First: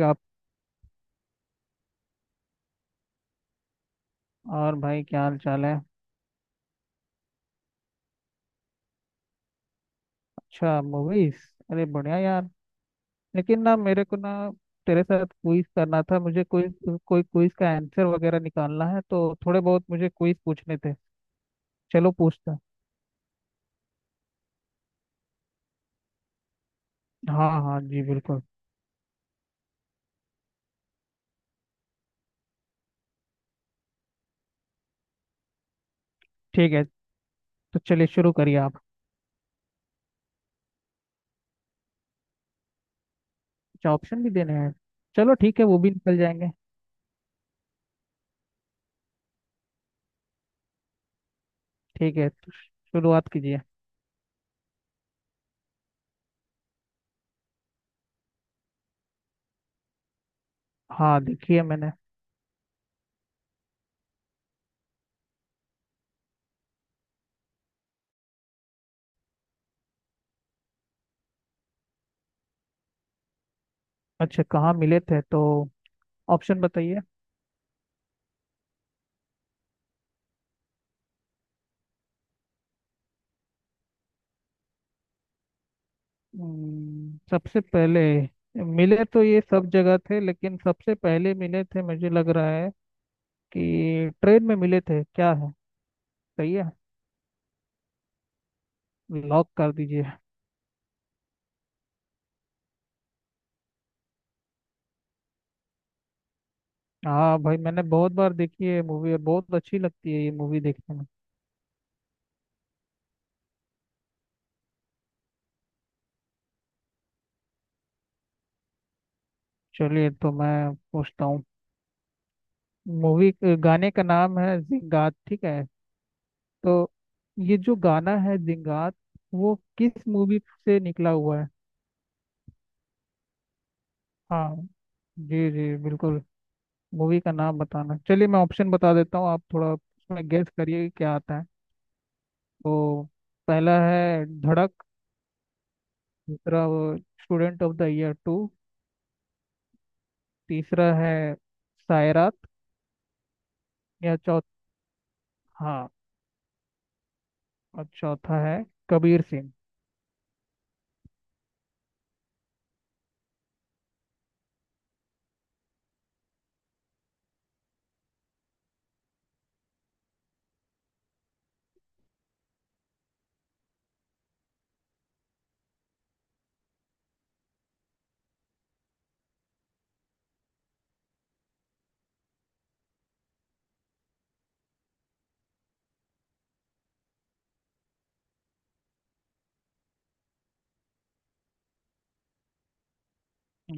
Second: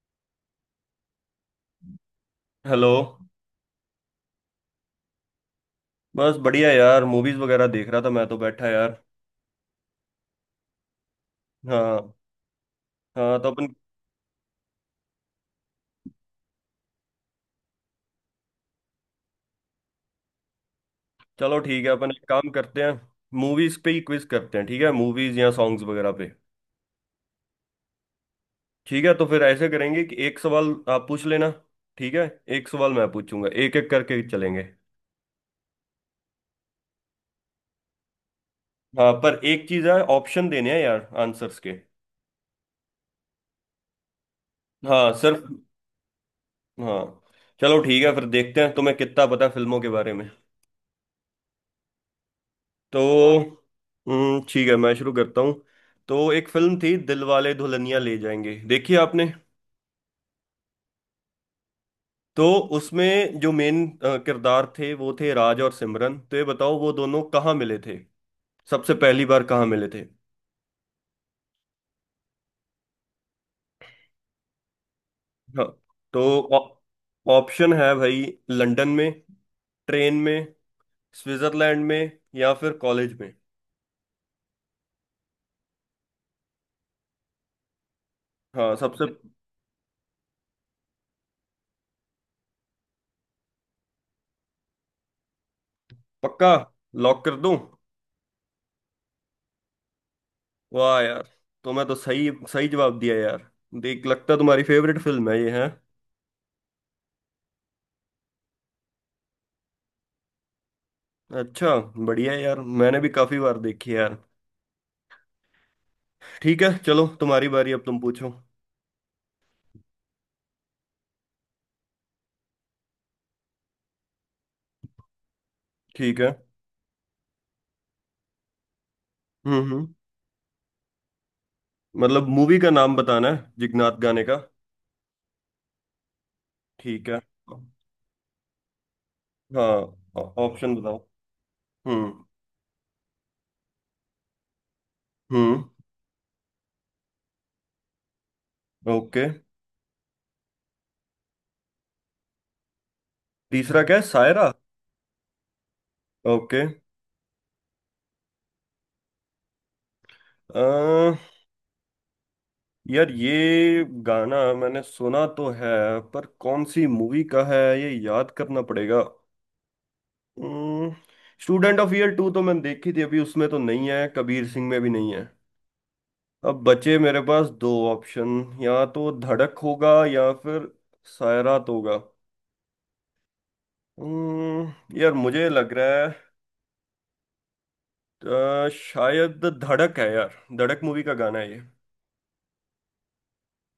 आप। हेलो। और भाई क्या हाल चाल है। बस बढ़िया यार, मूवीज वगैरह देख रहा था मैं तो बैठा यार। अच्छा मूवीज। अरे हाँ। बढ़िया यार। हाँ तो लेकिन अपन, ना मेरे को ना तेरे साथ क्विज करना था। मुझे कोई कोई क्विज का आंसर वगैरह निकालना है, तो थोड़े बहुत मुझे क्विज पूछने थे। चलो ठीक है, अपन चलो एक काम पूछता करते हैं, मूवीज पे ही क्विज करते हैं। ठीक है, मूवीज या सॉन्ग्स वगैरह पे। हूं। हाँ हाँ जी, बिल्कुल ठीक है, तो फिर ऐसे करेंगे कि एक सवाल आप पूछ लेना। ठीक है, एक सवाल मैं पूछूंगा, एक एक करके चलेंगे। ठीक है। तो चलिए शुरू करिए आप। हाँ, पर एक चीज है, ऑप्शन देने हैं यार आंसर्स के। अच्छा, ऑप्शन भी देने हैं। हाँ, चलो सिर्फ। ठीक है, वो भी निकल जाएंगे। हाँ। चलो ठीक है, फिर देखते हैं तुम्हें कितना पता है फिल्मों के बारे में। ठीक है, तो तो शुरुआत कीजिए। ठीक है, मैं शुरू करता हूँ। तो एक फिल्म थी दिलवाले दुल्हनिया ले जाएंगे, देखी आपने? हाँ देखिए, मैंने। तो उसमें जो मेन किरदार थे वो थे राज और सिमरन, तो ये बताओ वो दोनों कहाँ मिले थे? सबसे पहली बार कहाँ मिले थे? अच्छा, कहाँ मिले थे तो हाँ। तो ऑ- ऑप्शन बताइए। ऑप्शन है भाई, लंदन में, ट्रेन में, स्विट्जरलैंड में या फिर कॉलेज में। सबसे पहले हाँ, मिले सबसे। तो ये सब जगह थे, लेकिन सबसे पहले मिले थे मुझे लग रहा है कि ट्रेन में मिले थे। क्या है पक्का? सही है? लॉक कर दूं? लॉक कर दीजिए। वाह यार, तो मैं तो सही सही जवाब दिया यार। देख, लगता है तुम्हारी फेवरेट फिल्म है ये है। हाँ भाई, मैंने बहुत बार देखी है मूवी, और बहुत अच्छी लगती है ये मूवी देखने में। अच्छा। बढ़िया है यार, मैंने भी काफी बार देखी है यार। ठीक है, चलो तुम्हारी बारी, अब तुम पूछो। चलिए तो मैं पूछता हूँ। मूवी गाने का नाम है जिंगात, ठीक है। ठीक है। तो ये जो गाना है जिंगात, वो हम्म। किस मूवी से निकला हुआ है? मतलब मूवी का नाम बताना है जिगनाथ गाने का? हाँ जी जी, बिल्कुल। ठीक है मूवी का नाम हाँ। बताना, चलिए मैं ऑप्शन बता देता हूँ, आप थोड़ा उसमें गेस ऑप्शन करिए कि बताओ। क्या आता है। हम्म। तो पहला है धड़क। हम्म। दूसरा वो student of the year two. Okay. तीसरा है सायरात तीसरा क्या है, या चौथ। सायरा? हाँ, ओके। और चौथा है कबीर सिंह। अ यार ये गाना मैंने सुना तो है, पर कौन सी मूवी का है ये याद करना पड़ेगा। स्टूडेंट ऑफ ईयर 2 तो मैंने देखी थी अभी, उसमें तो नहीं है, कबीर सिंह में भी नहीं है। अब बचे मेरे पास दो ऑप्शन, या तो धड़क होगा या फिर सायरात होगा। यार मुझे लग रहा है शायद धड़क है यार, धड़क मूवी का गाना है ये।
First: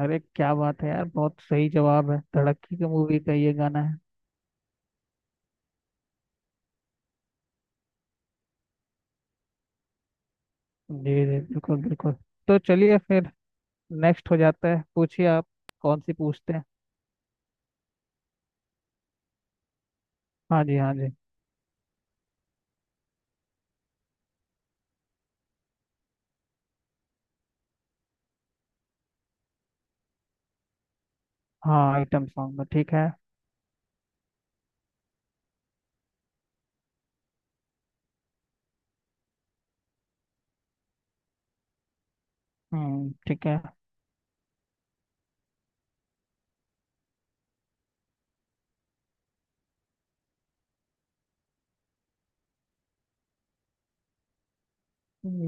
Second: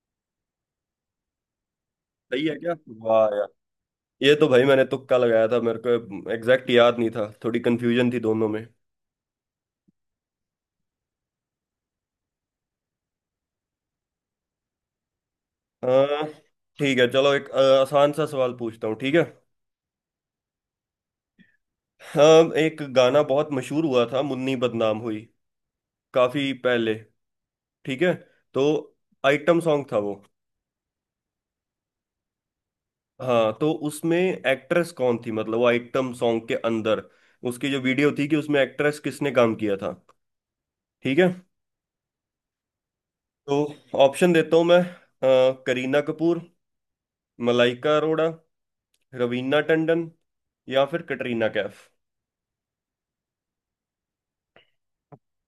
अरे क्या बात है यार, बहुत सही जवाब है, सही है धड़क क्या? की तो मूवी का वाह यार। ये गाना है। ये तो भाई मैंने तुक्का लगाया था, मेरे को एग्जैक्ट याद नहीं था, थोड़ी कंफ्यूजन थी दोनों में। जी जी बिल्कुल बिल्कुल। तो चलिए फिर नेक्स्ट हो जाता है, पूछिए आप। अ, कौन सी पूछते हैं? ठीक है चलो, एक आसान सा सवाल पूछता हूँ। ठीक है हाँ जी हाँ जी। हाँ, एक गाना बहुत मशहूर हुआ था, मुन्नी बदनाम हुई, काफी पहले, ठीक है? तो आइटम सॉन्ग था वो। हाँ आइटम सॉन्ग में। ठीक है। हाँ, तो उसमें एक्ट्रेस कौन थी, मतलब वो आइटम सॉन्ग के अंदर उसकी जो वीडियो थी, कि उसमें एक्ट्रेस किसने काम किया था? ठीक है, हम्म, ठीक है। तो ऑप्शन देता हूँ मैं, करीना कपूर, मलाइका अरोड़ा, रवीना टंडन या फिर कटरीना कैफ।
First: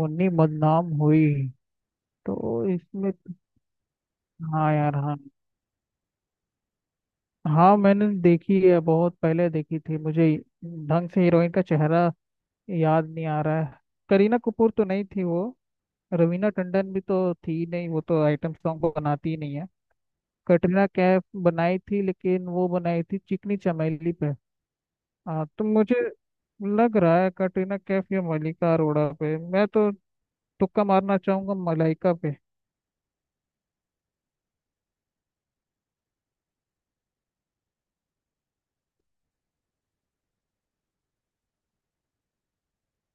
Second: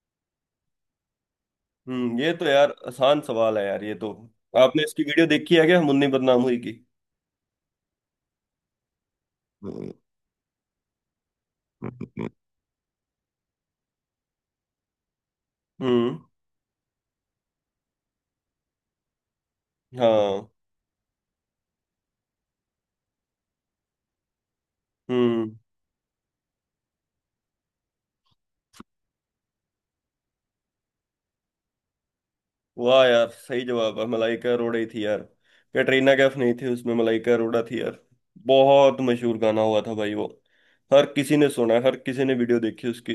मुन्नी बदनाम हुई, ये तो तो यार इसमें आसान सवाल है यार ये तो। हाँ आपने यार इसकी हाँ। वीडियो देखी है क्या, मुन्नी बदनाम हुई की? हाँ मैंने देखी है, बहुत पहले देखी हम्म। थी मुझे। ढंग से हीरोइन का चेहरा याद नहीं आ रहा है। करीना कपूर तो नहीं थी वो। हम्म। रवीना टंडन भी तो थी नहीं, वो तो आइटम सॉन्ग को बनाती ही नहीं है। हाँ। कटरीना कैफ बनाई थी, लेकिन वो बनाई थी चिकनी चमेली पे। हाँ, हम्म। तो मुझे लग रहा है कटरीना कैफ या मलाइका अरोड़ा पे मैं तो तुक्का मारना चाहूंगा मलाइका पे। वाह यार, सही जवाब है, मलाइका अरोड़ा ही थी यार। कैटरीना कैफ नहीं थी, उसमें मलाइका अरोड़ा थी यार। बहुत मशहूर गाना हुआ था भाई वो, हर किसी ने सुना है, हर किसी ने वीडियो देखी उसकी।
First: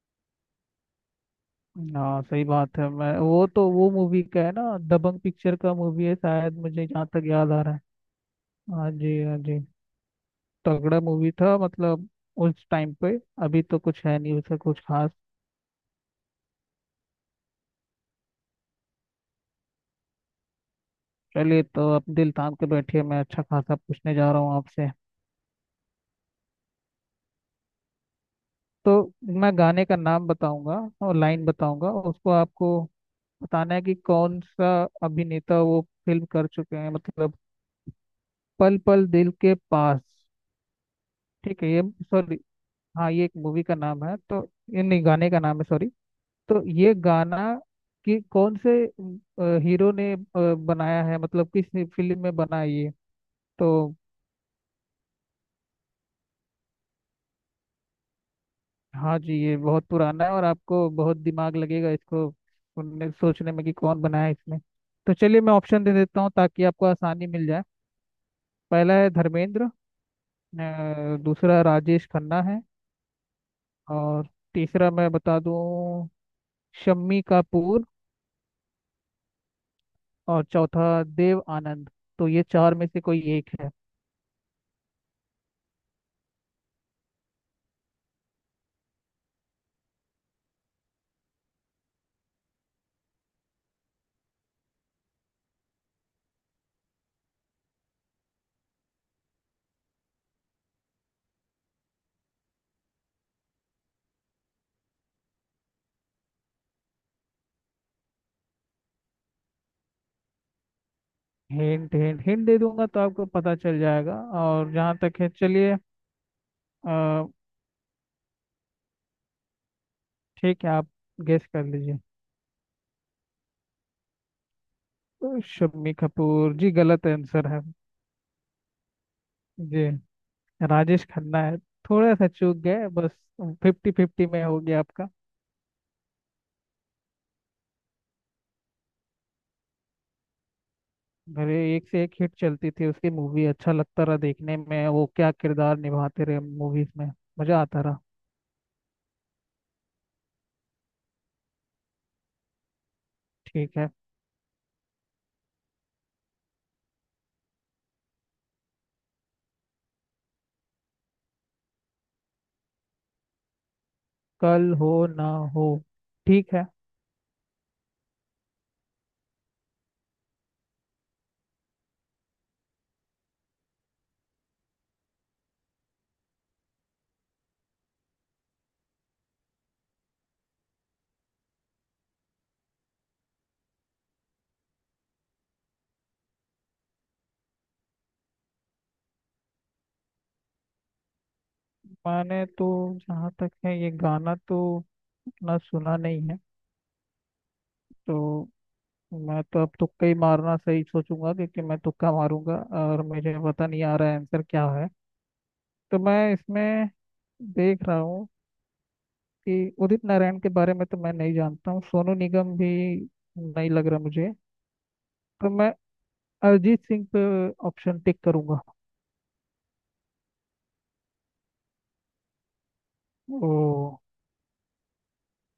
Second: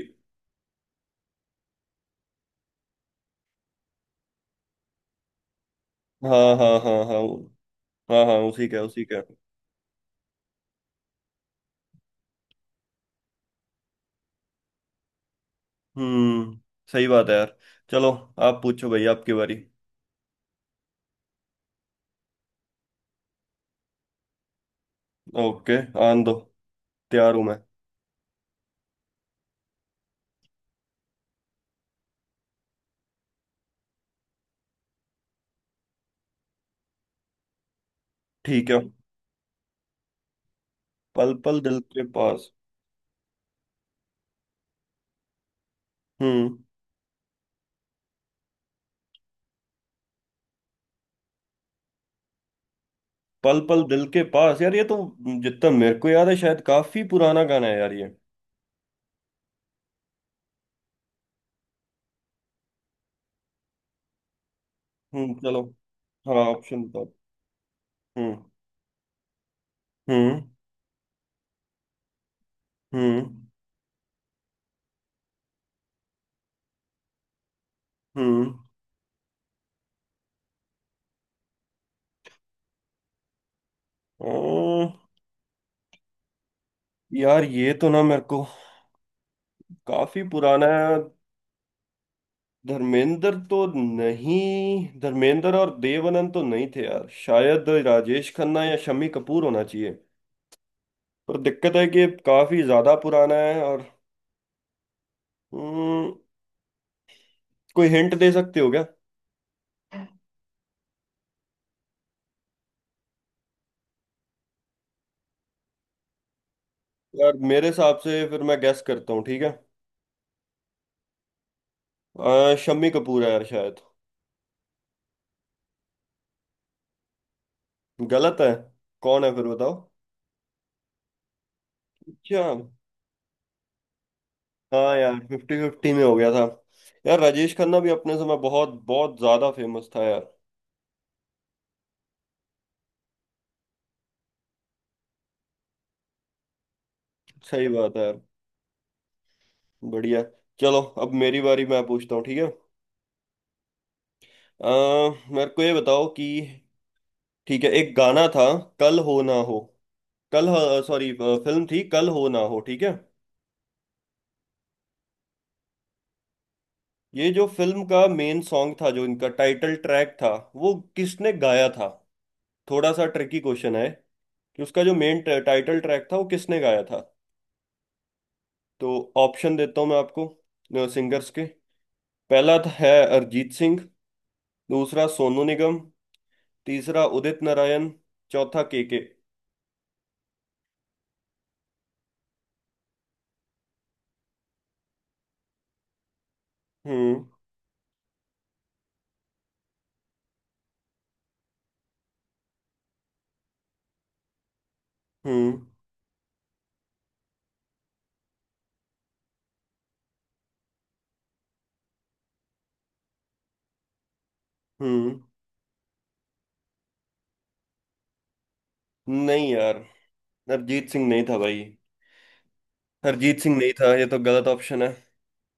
हाँ सही बात है। मैं, वो तो वो मूवी का है ना, दबंग पिक्चर का मूवी है हाँ शायद, हाँ मुझे हाँ जहाँ हाँ, तक याद आ रहा है। हाँ हाँ, उसी का हाँ उसी का। जी हाँ जी। तगड़ा मूवी था मतलब उस टाइम पे, अभी तो कुछ है नहीं उसका कुछ खास। हम्म सही बात है यार। चलो, आप पूछो भाई, आपकी बारी। चलिए, तो अब दिल थाम के बैठिए, मैं अच्छा खासा पूछने जा रहा हूँ आपसे। ओके, आन दो, तैयार हूं मैं। तो मैं गाने का नाम बताऊंगा और लाइन बताऊंगा, उसको आपको बताना है कि कौन सा अभिनेता वो फिल्म कर चुके हैं मतलब। ठीक पल है। पल दिल के पास, पल पल ठीक है। दिल ये के सॉरी, पास। हाँ ये एक मूवी का नाम है, तो ये नहीं, गाने का नाम है सॉरी। हम्म। तो ये गाना कि कौन से हीरो ने बनाया है, मतलब किस फिल्म में बना है ये। पल पल तो दिल के पास, यार ये तो, जितना मेरे को याद है, शायद काफी पुराना गाना है यार ये। हाँ जी, ये बहुत पुराना है, और आपको बहुत दिमाग लगेगा इसको उनने सोचने में कि कौन बनाया है इसमें। तो चलिए मैं चलो। ऑप्शन दे देता हूँ, हाँ ताकि ऑप्शन आपको बताओ। आसानी मिल जाए। हम्म। पहला है धर्मेंद्र। हम्म। दूसरा राजेश खन्ना है। हम्म। और तीसरा मैं बता दूँ, शम्मी कपूर। हम्म। और चौथा देव आनंद। तो ये चार में से कोई एक है। ओ, यार ये तो ना मेरे को, काफी पुराना है। धर्मेंद्र तो नहीं, धर्मेंद्र और देव तो नहीं थे यार, शायद राजेश खन्ना या शम्मी कपूर होना चाहिए। पर दिक्कत है कि ये काफी ज्यादा पुराना है और, हम्म, कोई हिंट दे सकते हो क्या? हिंट हिंट, हिंट दे दूंगा तो आपको पता चल जाएगा। और जहाँ तक है, चलिए। अ, यार मेरे हिसाब से फिर मैं गेस करता हूँ, ठीक है? ठीक है, आप गेस कर लीजिए। शम्मी कपूर है यार शायद। शम्मी कपूर जी, गलत आंसर है। गलत है? कौन है फिर, बताओ। जी, राजेश खन्ना है। थोड़ा सा अच्छा। चूक गए बस। फिफ्टी फिफ्टी में हो गया हाँ आपका। यार, 50-50 में हो गया था। यार राजेश खन्ना भी अपने समय बहुत बहुत ज्यादा फेमस था यार। अरे, एक से एक हिट चलती थी उसकी मूवी, अच्छा लगता रहा देखने में, वो क्या किरदार निभाते रहे मूवीज में, मजा सही आता बात रहा। है यार, बढ़िया। चलो, अब मेरी बारी, मैं पूछता हूँ ठीक है? ठीक है। अ, मेरे को ये बताओ कि, ठीक है, एक गाना था कल हो ना हो, कल, सॉरी फिल्म थी कल हो ना हो, ठीक है? कल हो ना हो, ठीक है। ये जो फिल्म का मेन सॉन्ग था, जो इनका टाइटल ट्रैक था, वो किसने गाया था? थोड़ा सा ट्रिकी क्वेश्चन है कि उसका जो मेन टाइटल ट्रैक था, वो किसने गाया था? तो ऑप्शन देता हूँ मैं आपको, सिंगर्स के। है, अरिजीत सिंह, दूसरा सोनू निगम, तीसरा उदित नारायण, चौथा केके। मैंने तो जहाँ तक है, ये गाना तो उतना सुना नहीं है। हम्म। तो मैं तो अब तुक्का ही मारना सही सोचूंगा, क्योंकि मैं तुक्का मारूंगा और मुझे पता नहीं आ रहा है आंसर क्या है। हम्म। तो मैं इसमें देख रहा हूँ कि उदित नारायण के बारे में तो मैं नहीं जानता हूँ, सोनू निगम भी नहीं लग रहा मुझे। हम्म। तो मैं अरिजीत सिंह पे ऑप्शन टिक करूंगा। नहीं यार, अरिजीत सिंह नहीं था भाई। अरिजीत ओ, सिंह नहीं था, ये तो गलत ऑप्शन है।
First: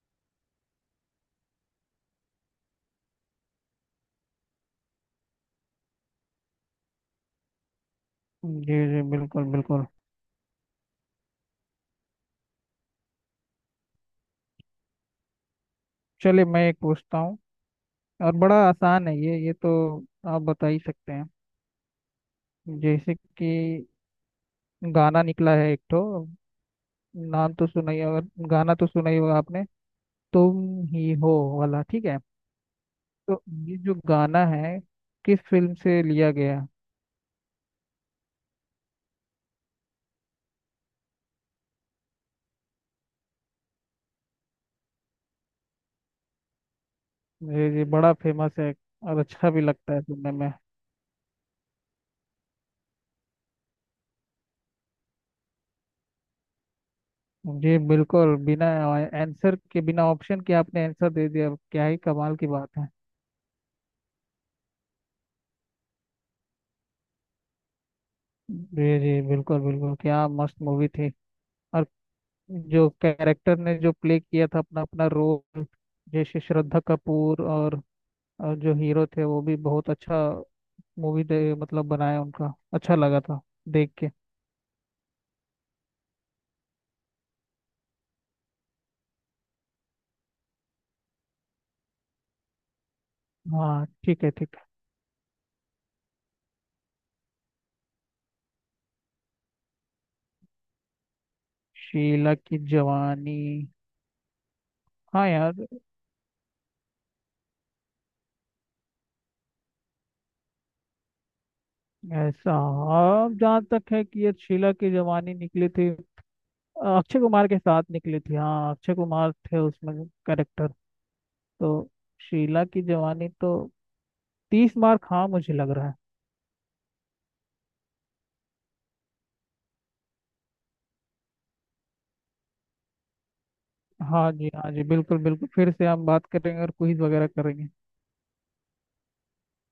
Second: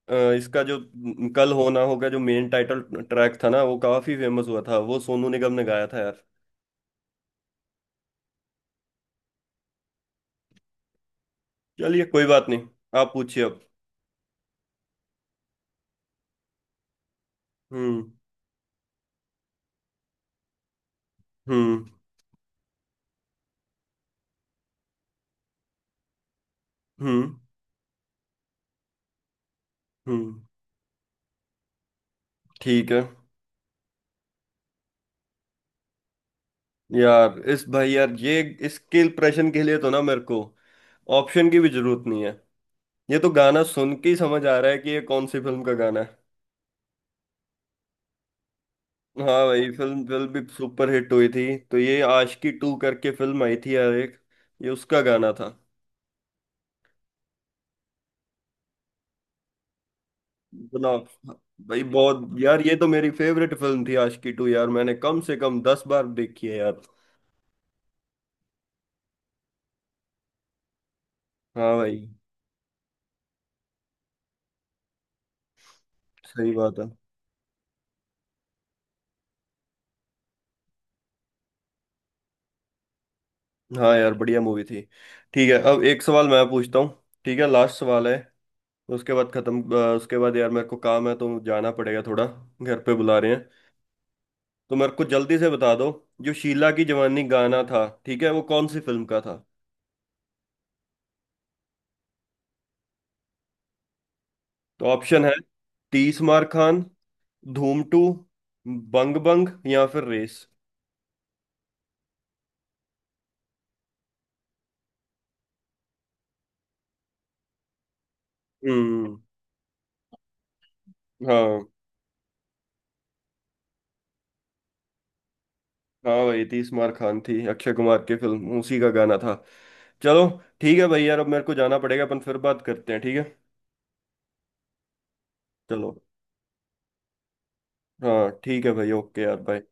अ, इसका जो न- कल होना होगा जो मेन टाइटल ट्रैक था ना, वो काफी फेमस हुआ था, वो सोनू निगम ने गाया था यार। जी जी बिल्कुल बिल्कुल। चलिए कोई बात नहीं, आप पूछिए अब। चलिए, मैं एक पूछता हूँ, हम्म। और बड़ा आसान है ये तो आप बता ही सकते हैं। हम्म। जैसे कि गाना निकला है एक, तो हम्म। नाम तो सुना ही, अगर गाना तो सुना ही होगा आपने। हम्म। तुम ही हो वाला, ठीक है। ठीक है। तो ये जो गाना है, किस फिल्म से लिया गया? यार इस भाई यार ये, इसके इम्प्रेशन के लिए तो ना मेरे को ऑप्शन की भी जरूरत नहीं है, ये तो गाना सुन के ही समझ आ रहा है कि ये कौन सी फिल्म का गाना है। ये बड़ा फेमस है, और हाँ अच्छा भी भाई, लगता है फिल्म फिल्म सुनने भी में। सुपर हिट हुई थी, तो ये आशिकी 2 करके फिल्म आई थी यार एक, ये उसका गाना था। जी बिल्कुल, बिना आंसर के, बिना ऑप्शन के आपने इतना, आंसर दे दिया, भाई क्या ही बहुत कमाल की यार, ये बात तो है। मेरी फेवरेट फिल्म थी आशिकी 2 यार, मैंने कम से कम 10 बार देखी है यार। जी जी बिल्कुल बिल्कुल, क्या मस्त मूवी थी। हाँ और भाई। जो कैरेक्टर ने जो प्ले किया था अपना अपना रोल, जैसे सही बात श्रद्धा है। कपूर, और जो हीरो थे वो भी बहुत अच्छा मूवी दे, मतलब बनाया, उनका अच्छा लगा था देख हाँ के। यार बढ़िया मूवी थी। ठीक है, अब एक सवाल मैं पूछता हूँ, ठीक है, लास्ट सवाल है, उसके बाद खत्म। उसके बाद यार मेरे को काम है तो जाना पड़ेगा थोड़ा, घर पे बुला रहे हैं। हाँ ठीक है ठीक है। तो मेरे को जल्दी से बता दो, जो शीला की जवानी गाना था, ठीक है, वो कौन सी फिल्म का था? शीला की जवानी, तो ऑप्शन हाँ है, यार। तीस मार खान, धूम 2, बंग बंग या फिर रेस। ऐसा, हाँ जहाँ तक है कि ये शीला की जवानी निकली थी, अक्षय कुमार के साथ निकली थी, हाँ अक्षय हम्म। कुमार थे उसमें कैरेक्टर। हाँ। तो शीला की जवानी तो तीस मार खा, मुझे लग रहा है। हाँ भाई, तीस मार खान थी, अक्षय कुमार की फिल्म, उसी का गाना था। चलो, ठीक है भाई, यार अब मेरे को जाना पड़ेगा, अपन फिर बात करते हैं ठीक है? हाँ जी हाँ जी, बिल्कुल बिल्कुल। फिर से चलो। हम बात करेंगे और क्विज वगैरह करेंगे। हाँ ठीक है भाई, ओके यार, बाय।